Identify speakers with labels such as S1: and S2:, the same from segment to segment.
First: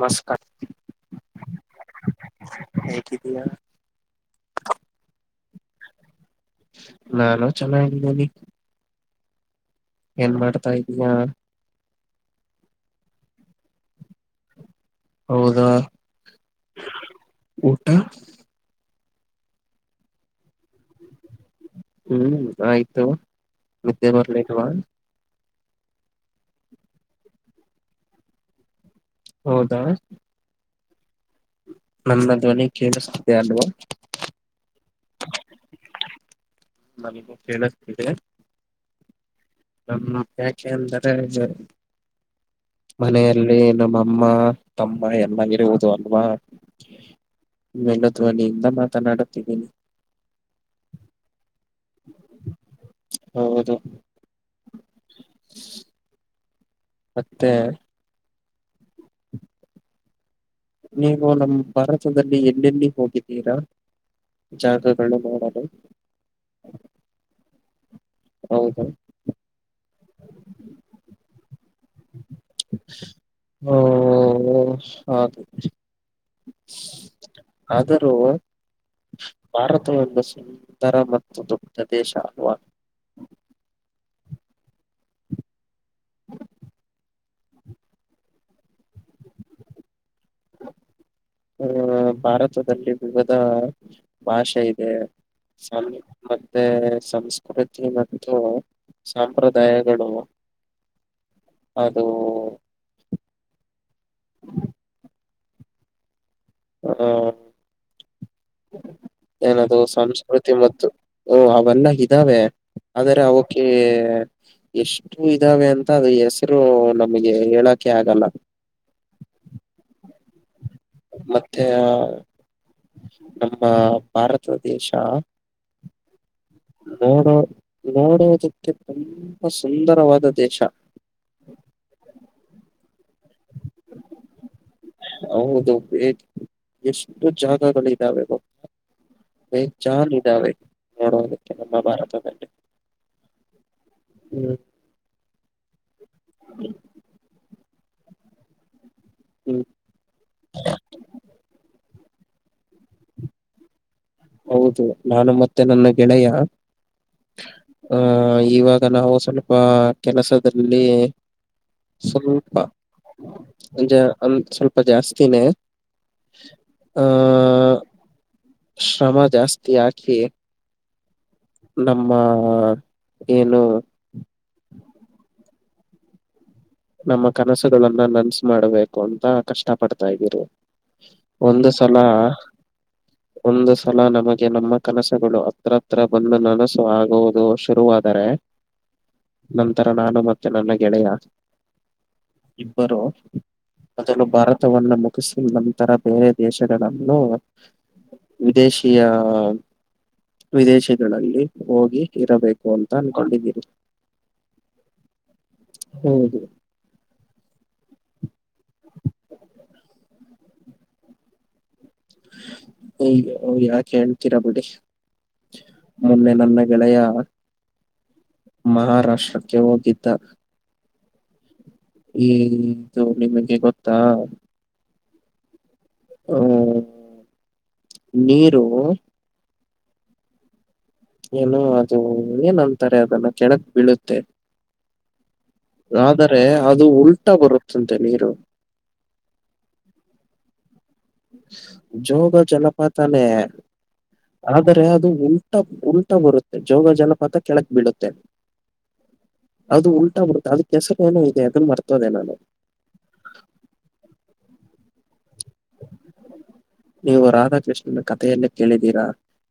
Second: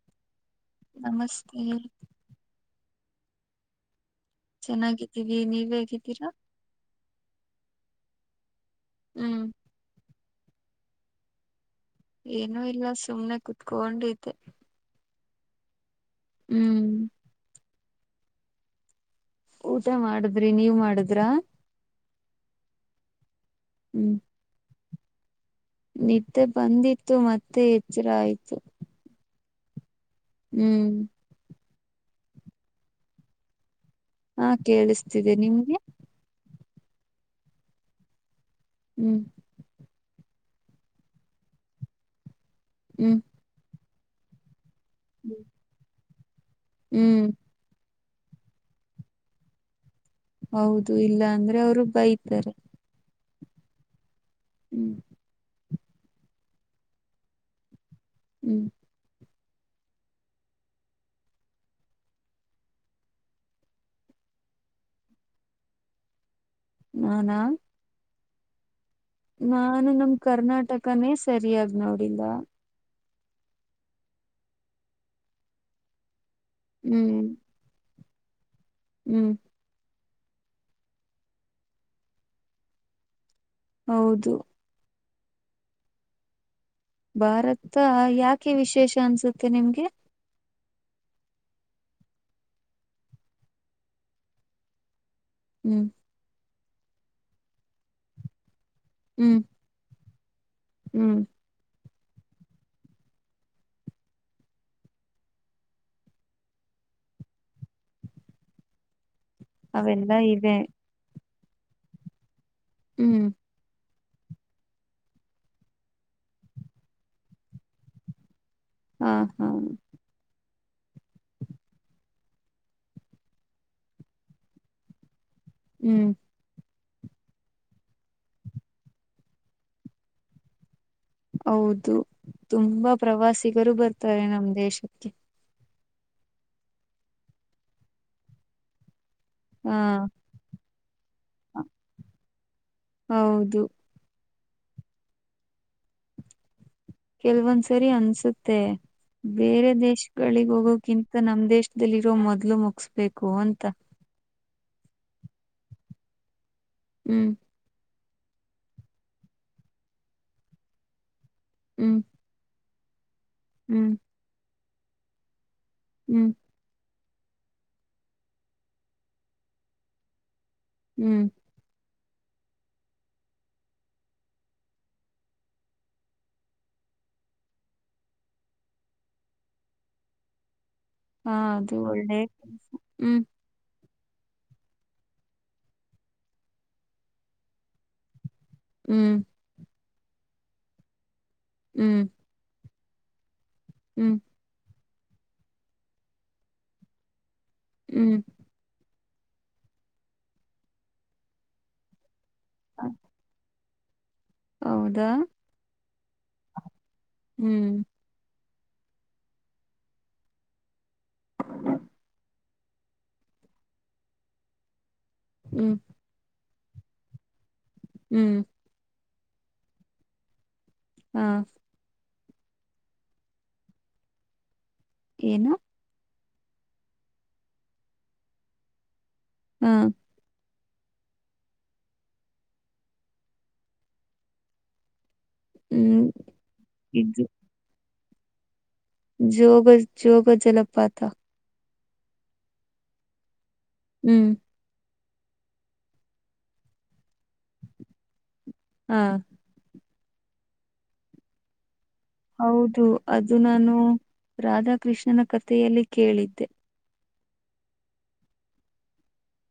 S1: ನಮಸ್ಕಾರ್
S2: ನಮಸ್ತೆ
S1: ಹೇಗಿದಯಾ.
S2: ಚೆನ್ನಾಗಿದ್ದೀವಿ ನೀವ ಹೇಗಿದ್ದೀರಿ.
S1: ನಾನು ಚೆನ್ನಾಗಿದ್ದೀನಿ.
S2: ಹ್ಮ್
S1: ಏನ್ ಮಾಡ್ತಾ ಇದ್ದೀವಾ.
S2: ಏನೂ ಇಲ್ಲ ಸುಮ್ನೆ ಕುತ್ಕೊಂಡಿದ್ದೆ.
S1: ಹೌದಾ
S2: ಹ್ಮ್
S1: ಓಕೆ
S2: ಊಟ ಮಾಡಿದ್ರಿ ನೀವ್ ಮಾಡಿದ್ರಾ.
S1: ಹ್ಮ್ ಆಯ್ತು ನಿದ್ದೆ
S2: ಹ್ಮ್
S1: ಬರ್ಲಿಲ್ವಾ.
S2: ನಿದ್ದೆ ಬಂದಿತ್ತು ಮತ್ತೆ ಎಚ್ಚರ ಆಯ್ತು.
S1: ಹೌದಾ
S2: ಹ್ಮ
S1: ನನ್ನ ಧ್ವನಿ ಕೇಳುಸ್ತಾ ಅಂದ್ರೆ.
S2: ಹಾ ಕೇಳಿಸ್ತಿದೆ ನಿಮ್ಗೆ.
S1: ನನಗೂ ಕೇಳಿಸುತ್ತಿದೆ.
S2: ಹ್ಮ್
S1: ತಮ್ಮು ಯಾಕೆ ಅಂದರೆ ಉಜ್ಜಲ್
S2: ಹ್ಮ್
S1: ಮನೆಯಲ್ಲಿ ನಮ್ಮಮ್ಮ ತಮ್ಮ ಎಲ್ಲಾ ವಿರೋಜಾತಿನಾ.
S2: ಹ್ಮ್
S1: ಮೆಲ್ಲ ಧ್ವನಿಯಿಂದ ಮಾತನಾಡುತ್ತಿರಿ.
S2: ಹೌದು ಇಲ್ಲ ಅಂದ್ರೆ ಅವರು ಬೈತರೆ.
S1: ಹೌದು
S2: ಹ್ಮ್
S1: ಮತ್ತೆ
S2: ಹ್ಮ್
S1: ನೀವು ನಮ್ಮ ಪರಚದಲ್ಲಿ ಎಲ್ಲೆಲ್ಲಿ ಹೋಗಿದ್ದೀರಾ. ಜಾಗಗಳು ನೋಡೋದು.
S2: ನಾನಾ
S1: ಹೌದು
S2: ನಾನು ನಮ್ ಕರ್ನಾಟಕನೇ ಸರಿಯಾಗಿ ನೋಡಿಲ್ಲ.
S1: ಓ ಆತು.
S2: ಹ್ಮ್
S1: ಆದರೂ
S2: ಹ್ಮ್
S1: ಭಾರತ ಒಂದು ಸುಂದರ ಮತ್ತು ದೊಡ್ಡ ದೇಶ ಅಲ್ವಾ.
S2: ಹೌದು ಭಾರತ ಯಾಕೆ ವಿಶೇಷ ಅನ್ಸುತ್ತೆ ನಿಮ್ಗೆ.
S1: ಆ ಭಾರತದಲ್ಲಿ ವಿವಿಧ ಭಾಷೆ ಇದೆ
S2: ಹ್ಮ್
S1: ಸ್ವ ಮತ್ತೆ ಸಂಸ್ಕೃತಿ ಮತ್ತು
S2: ಹ್ಮ್
S1: ಸಂಪ್ರದಾಯಗಳು ಇವೆ.
S2: ಹ್ಮ್
S1: ಅದು ಅದು ಏನದು
S2: ಅವೆಲ್ಲಾ
S1: ಸಂಸ್ಕೃತಿ
S2: ಇದೆ
S1: ಮತ್ತು ಓ ಅವೆಲ್ಲ ಇದ್ದಾವೆ ಆದರೆ
S2: ಹ್ಮ್
S1: ಅವು. ಕ್ಕೆ ಎಷ್ಟು ಇದಾವೆ ಅಂತ ಹೆಸರು ನಮಗೆ ಹೇಳಕೆ ಆಗಲ್ಲ.
S2: ಹಾ ಹಾ
S1: ಮತ್ತೆ ನಮ್ಮ ಭಾರತ ದೇಶ.
S2: ಹ್ಮ್
S1: ನೋಡೋ ನೋಡುವುದಕ್ಕೆ ತುಂಬಾ ಸುಂದರವಾದ ದೇಶ.
S2: ಹೌದು ತುಂಬಾ ಪ್ರವಾಸಿಗರು ಬರ್ತಾರೆ ನಮ್ಮ ದೇಶಕ್ಕೆ.
S1: ಹೌದು ಎಷ್ಟು ಜಾಗಗಳಿದ್ದಾವೆ ಗೊತ್ತಾ.
S2: ಹಾ
S1: ಬೇಜಾನ್ ಇದಾವೆ ನೋಡೋದಕ್ಕೆ ನಮ್ಮ ಭಾರತದಲ್ಲಿ.
S2: ಹೌದು
S1: ಹ್ಮ್ ಹ್ಮ
S2: ಕೆಲವೊಂದು ಸರಿ ಅನ್ಸುತ್ತೆ
S1: ಹ್ಮ್
S2: ಬೇರೆ ದೇಶಗಳಿಗೆ ಹೋಗೋಕಿಂತ ನಮ್ ದೇಶ ಗಲಿಜ ಮೊದಲು ಮುಗುಸ್ಬೇಕು ಅಂತ.
S1: ಹೌದು ನಾನು ಮತ್ತೆ ನನ್ನ ಗೆಳೆಯ.
S2: ಹ್ಮ್
S1: ಹ ಇವಾಗ ನಾವು ಸ್ವಲ್ಪ ಕೆಲಸದಲ್ಲಿ
S2: ಹ್ಮ್ ಹ್ಮ್
S1: ಅಂದ್ರೆ ಅಲ್ ಸ್ವಲ್ಪ ಜಾಸ್ತಿನೇ.
S2: ಹ್ಮ್
S1: ಹಾ ಶ್ರಮ ಜಾಸ್ತಿ ಹಾಕಿ.
S2: ಹ್ಮ್
S1: ನಮ್ಮ ಏನು ನಮ್ಮ ಕನಸುಗಳನ್ನ ನನ್ಸ್ ಮಾಡ್ಬೇಕು ಅಂತ ಕಷ್ಟ ಪಡ್ತಾ ಇದೀರಿ.
S2: ಹಾ ಅದು ಒಳ್ಳೆ ಹ್ಮ್.
S1: ಒಂದು ಸಲ ನಮಗೆ ನಮ್ಮ ಕನಸುಗಳು ಹತ್ರತ್ರ ಬಂದು ನನಸು ಆಗುವುದು ಶುರುವಾದರೆ.
S2: ಹ್ಮ್
S1: ನಂತರ ನಾನು ಮತ್ತೆ ನನ್ನ ಗೆಳೆಯ.
S2: ಹ್ಮ್
S1: ಇಬ್ಬರು
S2: ಹ್ಮ್
S1: ಮೊದಲು ಭಾರತವನ್ನ ಮುಕ್ ಕುಶ್ಬು ನಂತರ ಬೇರೆ ದೇಶಗಳಲ್ಲೂ.
S2: ಹ್ಮ್
S1: ವಿದೇಶಿಯ ವಿದೇಶಿಗಳಲ್ಲಿ ಹೋಗಿ ಇರಬೇಕು ಅಂತ. ಕೊಂಡಿದ್ದೀರಿ.
S2: ಹೌದಾ
S1: ಹೌದು
S2: ಹ್ಮ್ [inaudible]
S1: ಹುಂ ಯಾಕೆ ಹೇಳ್ತೀರಾ ಬಿಡಿ.
S2: ಹ್ಮ್
S1: ಮೊನ್ನೆ ನನ್ನ ಗೆಳೆಯ.
S2: ಹ್ಮ್
S1: ಮಹಾರಾಷ್ಟ್ರಕ್ಕೆ ಹೋಗಿದ್ದ.
S2: ಹಾ
S1: ಹುಂ [unintelligible] ಮಂಜ ಗೊತ್ತಾ.
S2: ಏನು
S1: ಹ್ಮ ನೀರು.
S2: ಹು
S1: ಏನು ಅದು ಅಂದ್ರೆ ನಂತರದಲ್ಲ ಕೆಳಕ್ ಬೀಳುತ್ತೆ.
S2: ಹ್ಮ್
S1: ಆದರೆ ಅದು
S2: ಇದು
S1: ಉಲ್ಟಾ ಬರುತ್ತಂತೆ ನೀರು.
S2: ಜೋಗ ಜೋಗ ಜಲಪಾತ.
S1: ಜೋಗ ಜಲಪಾತಾನೇ.
S2: ಹ್ಮ್.
S1: ಆದರೆ ಅದು ಉಲ್ಟ ಉಲ್ಟ ಬರುತ್ತೆ ಜೋಗ ಜಲಪಾತ ಕೆಳಕ್ ಬಿಡುತ್ತೆ
S2: ಹಾ
S1: ಅದು ಉಲ್ಟಾ ಬಿಡುತ್ತೆ ಅದ ಹೆಸರ್ ಏನೋ ಇದೆ ಅದನ್ ಮಾರ್ತೋದೆ ನಾನು.
S2: ಹೌದು ಅದು ನಾನು ರಾಧಾಕೃಷ್ಣನ ಕಥೆಯಲ್ಲಿ ಕೇಳಿದ್ದೆ.
S1: ನೀವು ರಾಧಾಕೃಷ್ಣನ ಕಥೆಯಲ್ಲೇ ಕೇಳಿದೀರಾ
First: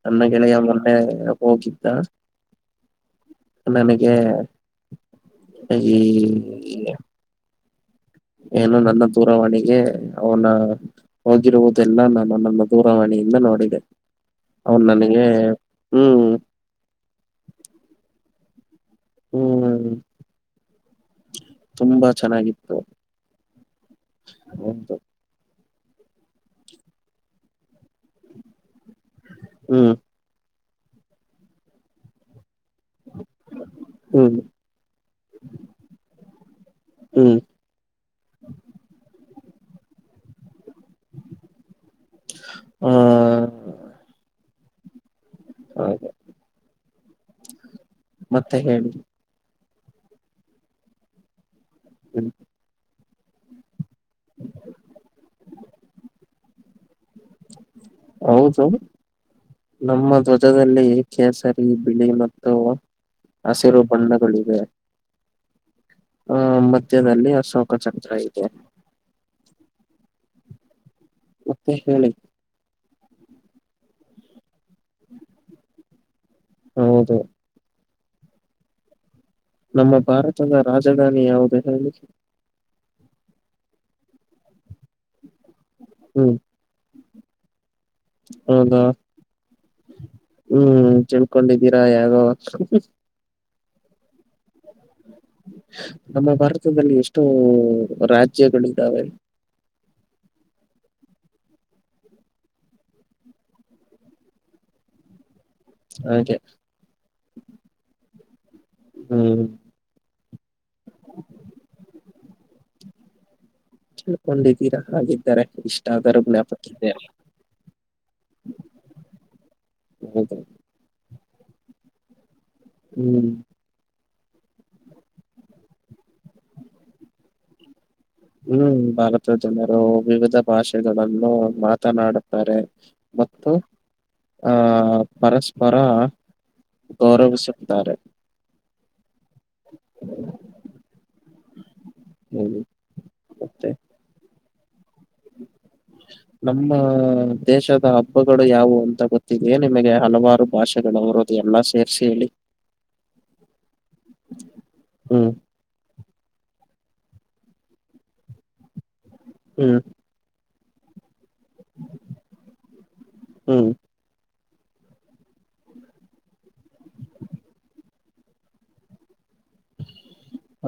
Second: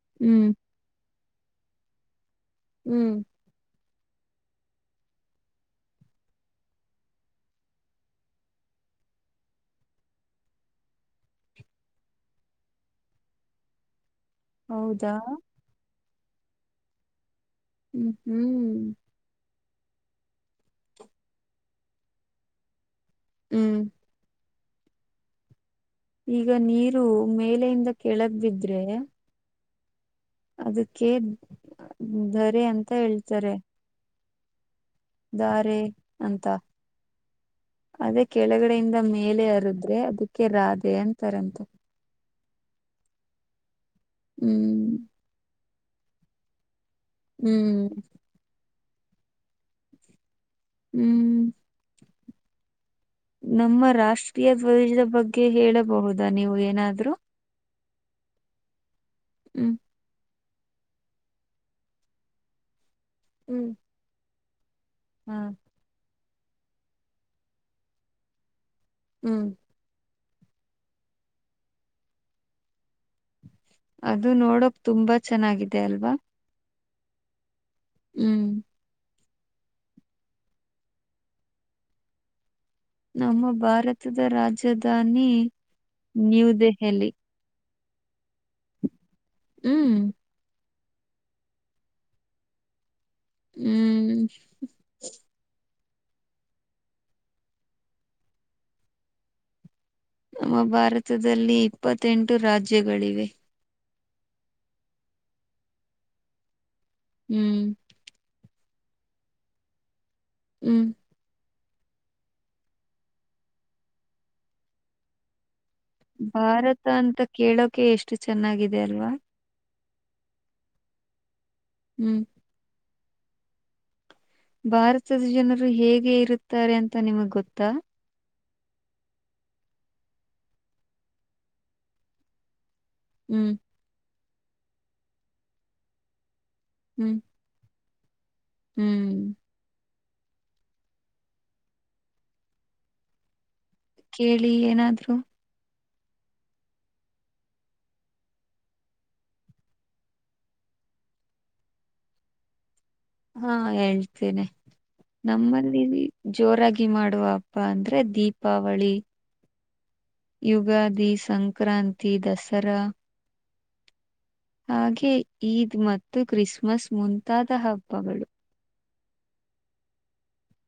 S1: ನನ್ನ
S2: ಹ್ಮ್
S1: ಗೆಳೆಯ ಮೊನ್ನೆ ಹೋಗಿ ದ್ದ
S2: ಹ್ಮ್.
S1: ನನಗೆ ಈ ಏನು ನನ್ನ ದೂರವಾಣಿಗೆ ಅವನ ಹೋಗಿರುವುದೆಲ್ಲ ನಾನು ನನ್ನ ದೂರವಾಣಿಯಿಂದ ನೋಡಿದೆ. ಅವನ್
S2: ಹೌದಾ
S1: ನನಗೆ ಹ್ಮ್
S2: ಹ್ಮ್ ಹ್ಮ್.
S1: ಹ್ಮ್. ತುಂಬಾ ಚೆನ್ನಾಗಿತ್ತು.
S2: ಹ್ಮ್.
S1: ಬಂತು.
S2: ಈಗ ನೀರು ಮೇಲೆಯಿಂದ ಕೆಳಗ್ ಬಿದ್ರೆ
S1: ಹ್ಮ್.
S2: ಅದಕ್ಕೆ ಧರೆ ಅಂತ ಹೇಳ್ತಾರೆ.
S1: ಹ್ಮ್.
S2: ದಾರೆ ಅಂತ.
S1: ಹ್ಮ್
S2: ಅದೇ ಕೆಳಗಡೆಯಿಂದ ಮೇಲೆ ಹರುದ್ರೆ ಅದಕ್ಕೆ ರಾಧೆ ಅಂತಾರಂತೆ.
S1: ಹ್ಮ್.
S2: ಹ್ಮ್.
S1: ಹೌದಾ.
S2: ಹ್ಮ್.
S1: ಮತ್ತೆ ಹೇಳಿ.
S2: ಹ್ಮ್.
S1: ಹ್ಮ್.
S2: ನಮ್ಮ ರಾಷ್ಟ್ರೀಯ ಧ್ವಜದ ಬಗ್ಗೆ ಹೇಳಬಹುದಾ ನೀವು ಏನಾದ್ರು.
S1: ಹೌದು.
S2: ಹ್ಮ್.
S1: ನಮ್ಮ ಧ್ವಜದಲ್ಲಿ ಕೇಸರಿ ಬಿಳಿ ಮತ್ತು
S2: ಹ್ಮ್
S1: ಹಸಿರು ಬಣ್ಣಗಳಿವೆ.
S2: ಹ್ಮ್.
S1: ಆ ಮಧ್ಯದಲ್ಲಿ ಅಶೋಕ ಚಕ್ರ ಇದೆ.
S2: ಹ್ಮ್.
S1: ಮತ್ತೆ ಹೇಳಿ.
S2: ಅದು ನೋಡೋಕ್ ತುಂಬಾ ಚೆನ್ನಾಗಿದೆ ಅಲ್ವಾ.
S1: ಹೌದು.
S2: ಹ್ಮ್.
S1: ನಮ್ಮ ಭಾರತದ ರಾಜಧಾನಿ ಯಾವುದು ಹೇಳಿ.
S2: ನಮ್ಮ ಭಾರತದ ರಾಜಧಾನಿ
S1: ಹ್ಮ್
S2: ನ್ಯೂ ದೆೆಹಲಿ.
S1: ಹೌದಾ
S2: ಹ್ಮ್
S1: ಹ್ಮ್ ಚೆಲ್ಕೊಂಡಿದಿರಾ ಯಾಗೋ
S2: ಹ್ಮ್
S1: ನಮ್ಮ ಭಾರತದಲ್ಲಿ ಎಷ್ಟೋ ರಾಜ್ಯಗಳಿದ್ದಾವೆ
S2: ನಮ್ಮ ಭಾರತದಲ್ಲಿ ಇಪ್ಪತ್ತೆಂಟು ರಾಜ್ಯಗಳಿವೆ
S1: ಹಾಗೆ
S2: ಹ್ಮ್
S1: ಹ್ಮ್
S2: ಹ್ಮ್
S1: ತಿಳ್ಕೊಂಡಿದ್ದೀರಾ ಹಾಗಿದ್ದಾರೆ ಇಷ್ಟ
S2: ಭಾರತ ಅಂತ ಕೇಳೋಕೆ ಎಷ್ಟು ಚೆನ್ನಾಗಿದೆ ಅಲ್ವಾ
S1: ಹೌದು
S2: ಹ್ಮ್
S1: ಹ್ಮ್
S2: ಭಾರತದ ಜನರು ಹೇಗೆ ಇರುತ್ತಾರೆ ಅಂತ ನಿಮಗ್ ಗೊತ್ತಾ
S1: ಹ್ಮ್ ಭಾರತದ ಜನರು ವಿವಿಧ ಭಾಷೆಗಳನ್ನು ಮಾತನಾಡುತ್ತಾರೆ
S2: ಹ್ಮ್
S1: ಮತ್ತು ಆಹ ಪರಸ್ಪರ
S2: ಹ್ಮ್
S1: ಗೌರವಿಸುತ್ತಾರೆ
S2: ಹ್ಮ್
S1: ಹೇಳಿ ಮತ್ತೆ
S2: ಹೇಳಿ ಏನಾದ್ರು
S1: ಹ [inaudible] ನಮ್ಮ ದೇಶದ ಹಬ್ಬಗಳು ಯಾವುವು ಅಂತ ಗೊತ್ತಿದೇ ನಿಮಗೆ ಹಲವಾರು ಭಾಷೆಗಳುವರು ಎಲ್ಲ ಸೇರಿಸಿ ಹೇಳಿ
S2: ಹಾ ಹೇಳ್ತೇನೆ
S1: ಹ್ಮ್
S2: ನಮ್ಮಲ್ಲಿ ಜೋರಾಗಿ ಮಾಡುವ ಹಬ್ಬ ಅಂದ್ರೆ ದೀಪಾವಳಿ
S1: ಹ್ಮ್
S2: ಯುಗಾದಿ ಸಂಕ್ರಾಂತಿ ದಸರಾ
S1: ಹ್ಮ
S2: ಹಾಗೆ ಈದ್ ಮತ್ತು ಕ್ರಿಸ್ಮಸ್ ಮುಂತಾದ ಹಬ್ಬಗಳು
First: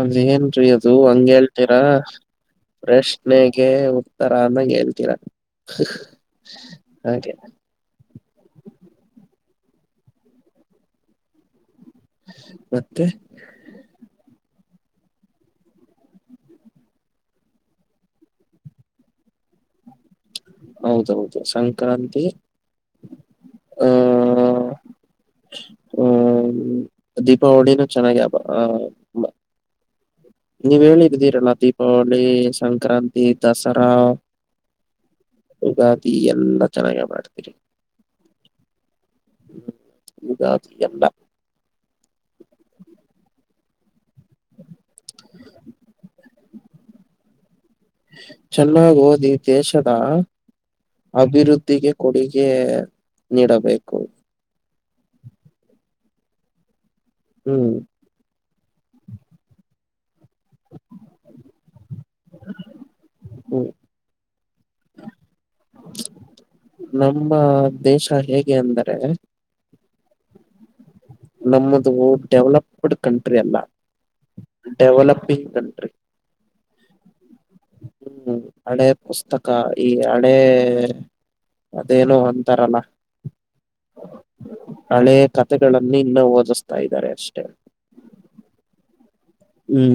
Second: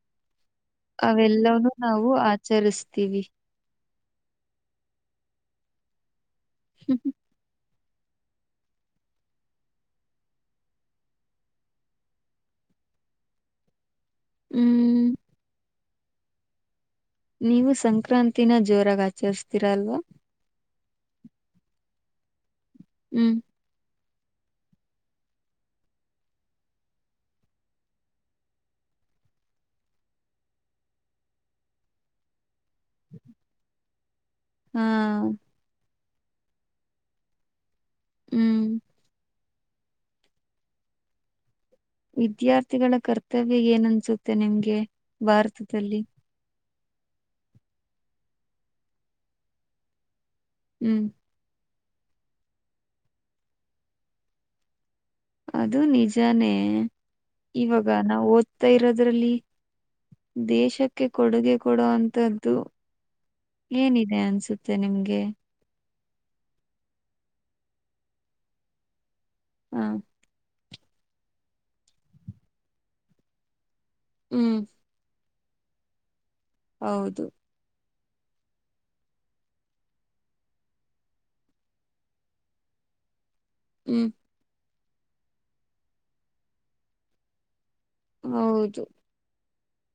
S1: ಅದೇಏನ್ರೀ ಅದು ಹಂಗೆ
S2: ಅವೆಲ್ಲವೂ
S1: ಹೇಳ್ತೀರಾ
S2: ನಾವು ಆಚರಿಸ್ತೀವಿ.
S1: ಪ್ರಶ್ನೆ ಗೆ ಉತ್ತರ ಆನಂಗ್ ಹೇಳ್ತೀರ
S2: ಹ್ಮ
S1: ಹ [unintelligible] ಮತ್ತೆ
S2: ಹ್ಮ್ ನೀವು ಸಂಕ್ರಾಂತಿನ ಜೋರಾಗಿ ಆಚರಿಸ್ತೀರ ಅಲ್ವಾ
S1: ಹೌದೌದು ಸಂಕ್ರಾಂತಿ
S2: ಹ್ಮ
S1: ಹ್ಮ ಹ್ಮ ದೀಪಾವಳಿನೂ ಚೆನ್ನಾಗಿ [unintelligible] ನೀವ್ ಹೇಳಿದ್ದಿದ್ದೀರಲ್ಲ ದೀಪಾವಳಿ ಸಂಕ್ರಾಂತಿ ದಸರಾ
S2: ಹಾ
S1: ಯಗಾದಿ ಎಲ್ಲ ಚೆನ್ನಾಗ ಮಾಡ್ತೀರಿ
S2: ಹ್ಮ್
S1: ಹ್ಮ ವಿರಾದು ಎಲ್ಲ.
S2: ವಿದ್ಯಾರ್ಥಿಗಳ ಕರ್ತವ್ಯ ಏನನ್ಸುತ್ತೆ ನಿಮ್ಗೆ ಭಾರತದಲ್ಲಿ.
S1: ಚೆನ್ನಾಗಿ ಓದಿ ದೇಶದ.
S2: ಹ್ಮ್
S1: ಅಭಿವೃದ್ಧಿಗೆ ಕೊಡುಗೆ ನೀಡಬೇಕು.
S2: ಅದು ನಿಜಾನೇ
S1: ಹ್ಮ್
S2: ಇವಾಗ ನಾವು ಓದ್ತಾ ಇರೋದ್ರಲ್ಲಿ. ದೇಶಕ್ಕೆ ಕೊಡುಗೆ ಕೊಡೋ ಅಂತದ್ದು.
S1: ಹ್ಮ್
S2: ಏನಿದೆ ಅನ್ಸುತ್ತೆ ನಿಮ್ಗೆ.
S1: ನಮ್ಮ ದೇಶ ಹೇಗೆ ಅಂದರೆೆ.
S2: ಹ್ಮ್
S1: ನಮ್ಮದು ಡೆವಲಪ್ಡ್ ಕಂಟ್ರಿ ಅಲ್ಲ
S2: ಹ್ಮ್
S1: ಡೆವಲಪಿಂಗ್ ಕಂಟ್ರಿ.
S2: ಹೌದು
S1: ಹ್ಮ್ ಹಳೆ ಪುಸ್ತಕ ಈ ಹಳೇ ಅದೇನೋ ಅಂತಾರಲ್ಲ.
S2: ಹ್ಮ್
S1: ಹಳೆ ಕತೆೆಗಳನ್ನು ಇನ್ನೂ ಓದಿಸ್ತಾ ಇದ್ದಾರೆ ಅಷ್ಟೇ.
S2: ಹೌದು
S1: ಹ್ಮ್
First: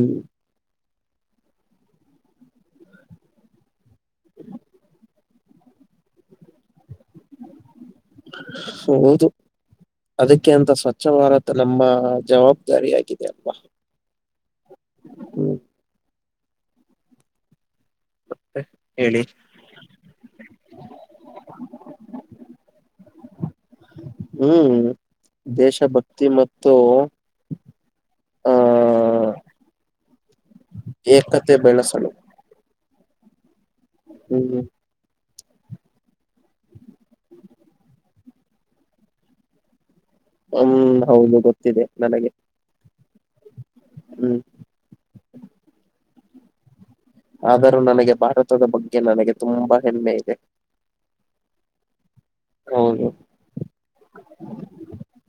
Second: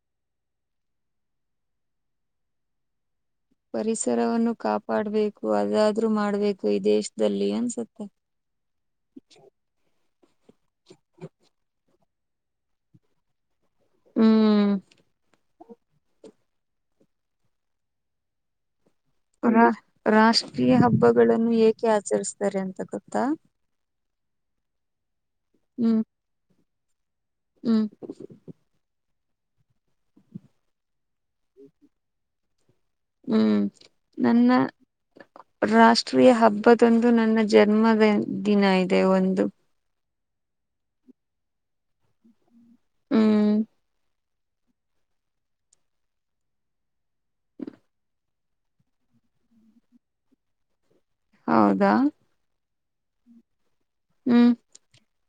S2: ಪರಿಸರವನ್ನು ಕಾಪಾಡುಬೇಕು ಅದದ್ರೂ ಮಾಡ್ಬೇಕು ಈ ದೇಶದಲ್ಲಿ ಅನ್ಸುತ್ತೆ.
S1: ಸೊ ಹೌದು. ಅದಕ್ಕೆ ಅಂತ ಸ್ವಚ್ಛ ಭಾರತ್ ನಮ್ಮ ಜವಾಬ್ದಾರಿಯಾಗಿದೆ ಅಲ್ವಾ.
S2: ಹ್ಮ್
S1: ಹ್ಮ್ ಮತ್ತೆ ಹೇಳಿ.
S2: ರಾ ರಾಷ್ಟ್ರೀಯ ಹಬ್ಬಗಳನ್ನು ಏಕೆ ಆಚರಿಸ್ತಾರೆ ಅಂತ ಗೊತ್ತಾ.
S1: ಹ್ಮ್
S2: ಹ್ಮ್
S1: ದೇಶಭಕ್ತಿ ಮತ್ತು.
S2: ಹ್ಮ್
S1: ಹಾ ಏಕತೆ ಬೆಳೆಸಲು.
S2: ಹ್ಮ್ ನನ್ನ.
S1: ಹ್ಮ್
S2: ರಾಷ್ಟ್ರೀಯ ಹಬ್ಬದೊಂದು ನನ್ನ ಜನ್ಮದ ದಿನ ಇದೆ ಒಂದು.
S1: ಆವು ಹೌದು ಗೊತ್ತಿದೆ ನನಗೆ.
S2: ಹ್ಮ್ಮ್ಮ್
S1: ಹ್ಮ್ ಆದರೂ ನನಗೆ ಭಾರತದ ಬಗ್ಗೆ ನನಗೆ ತುಂಬಾ ಹೆಮ್ಮೆ ಇದೆ.
S2: ಹೌದಾ
S1: ಹೌದು
S2: ಹ್ಮ್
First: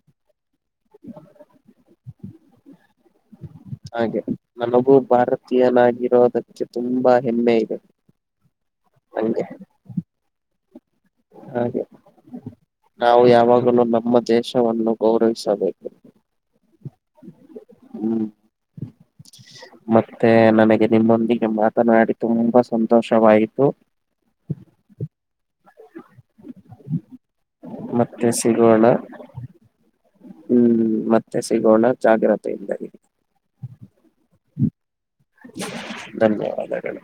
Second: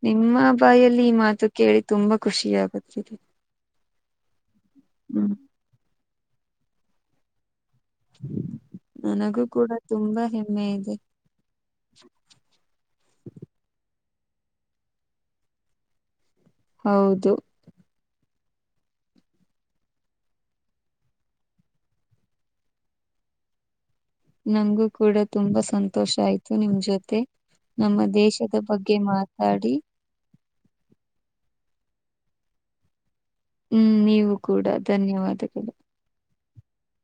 S2: ನಿಮ್ಮ ಬಾಯಲ್ಲಿ ಈ ಮಾತು ಕೇಳಿ ತುಂಬಾ ಖುಷಿ ಆಗುತ್ತಿದೆ.
S1: ಹಾಗೆ ನನಗೂ
S2: ಹ್ಮ್
S1: ಭಾರತೀಯನಾಗಿರೋದಕ್ಕೆ ತುಂಬಾ ಹೆಮ್ಮೆ ಇದೆ.
S2: ನನಗೂ ಕೂಡ ತುಂಬಾ ಹೆಮ್ಮೆ ಇದೆ.
S1: ಹೌದು ನಾವು ಯಾವಾಗಲೂ ನಮ್ಮ ದೇಶವನ್ನು ಗೌರವಿಸಬೇಕು.
S2: ಹೌದು
S1: ಹ್ಮ್ ಮತ್ತೆ ನನಗೆ ನಿಮ್ಮೊಂದಿಗೆ ಮಾತನಾಡಿ ತುಂಬಾ ಸಂತೋಷವಾಯಿತು.
S2: ನಂಗೂ ಕೂಡ ತುಂಬಾ ಸಂತೋಷ ಆಯ್ತು ನಿಮ್ಮ ಜೊತೆ. ನಮ್ಮ
S1: ಮತ್ತೆ
S2: ದೇಶದ
S1: ಸಿಗೋಣ
S2: ಬಗ್ಗೆ ಮಾತಾಡಿ.
S1: ಹ್ಮ್ ಮತ್ತೆ ಸಿಗೋಣ ಜಾಗ್ರತೆ ಇಲ್ಲದೆ.
S2: ಹ್ಮ್ ನೀವು ಕೂಡ ಧನ್ಯವಾದ.
S1: ಧನ್ಯವಾದಗಳು.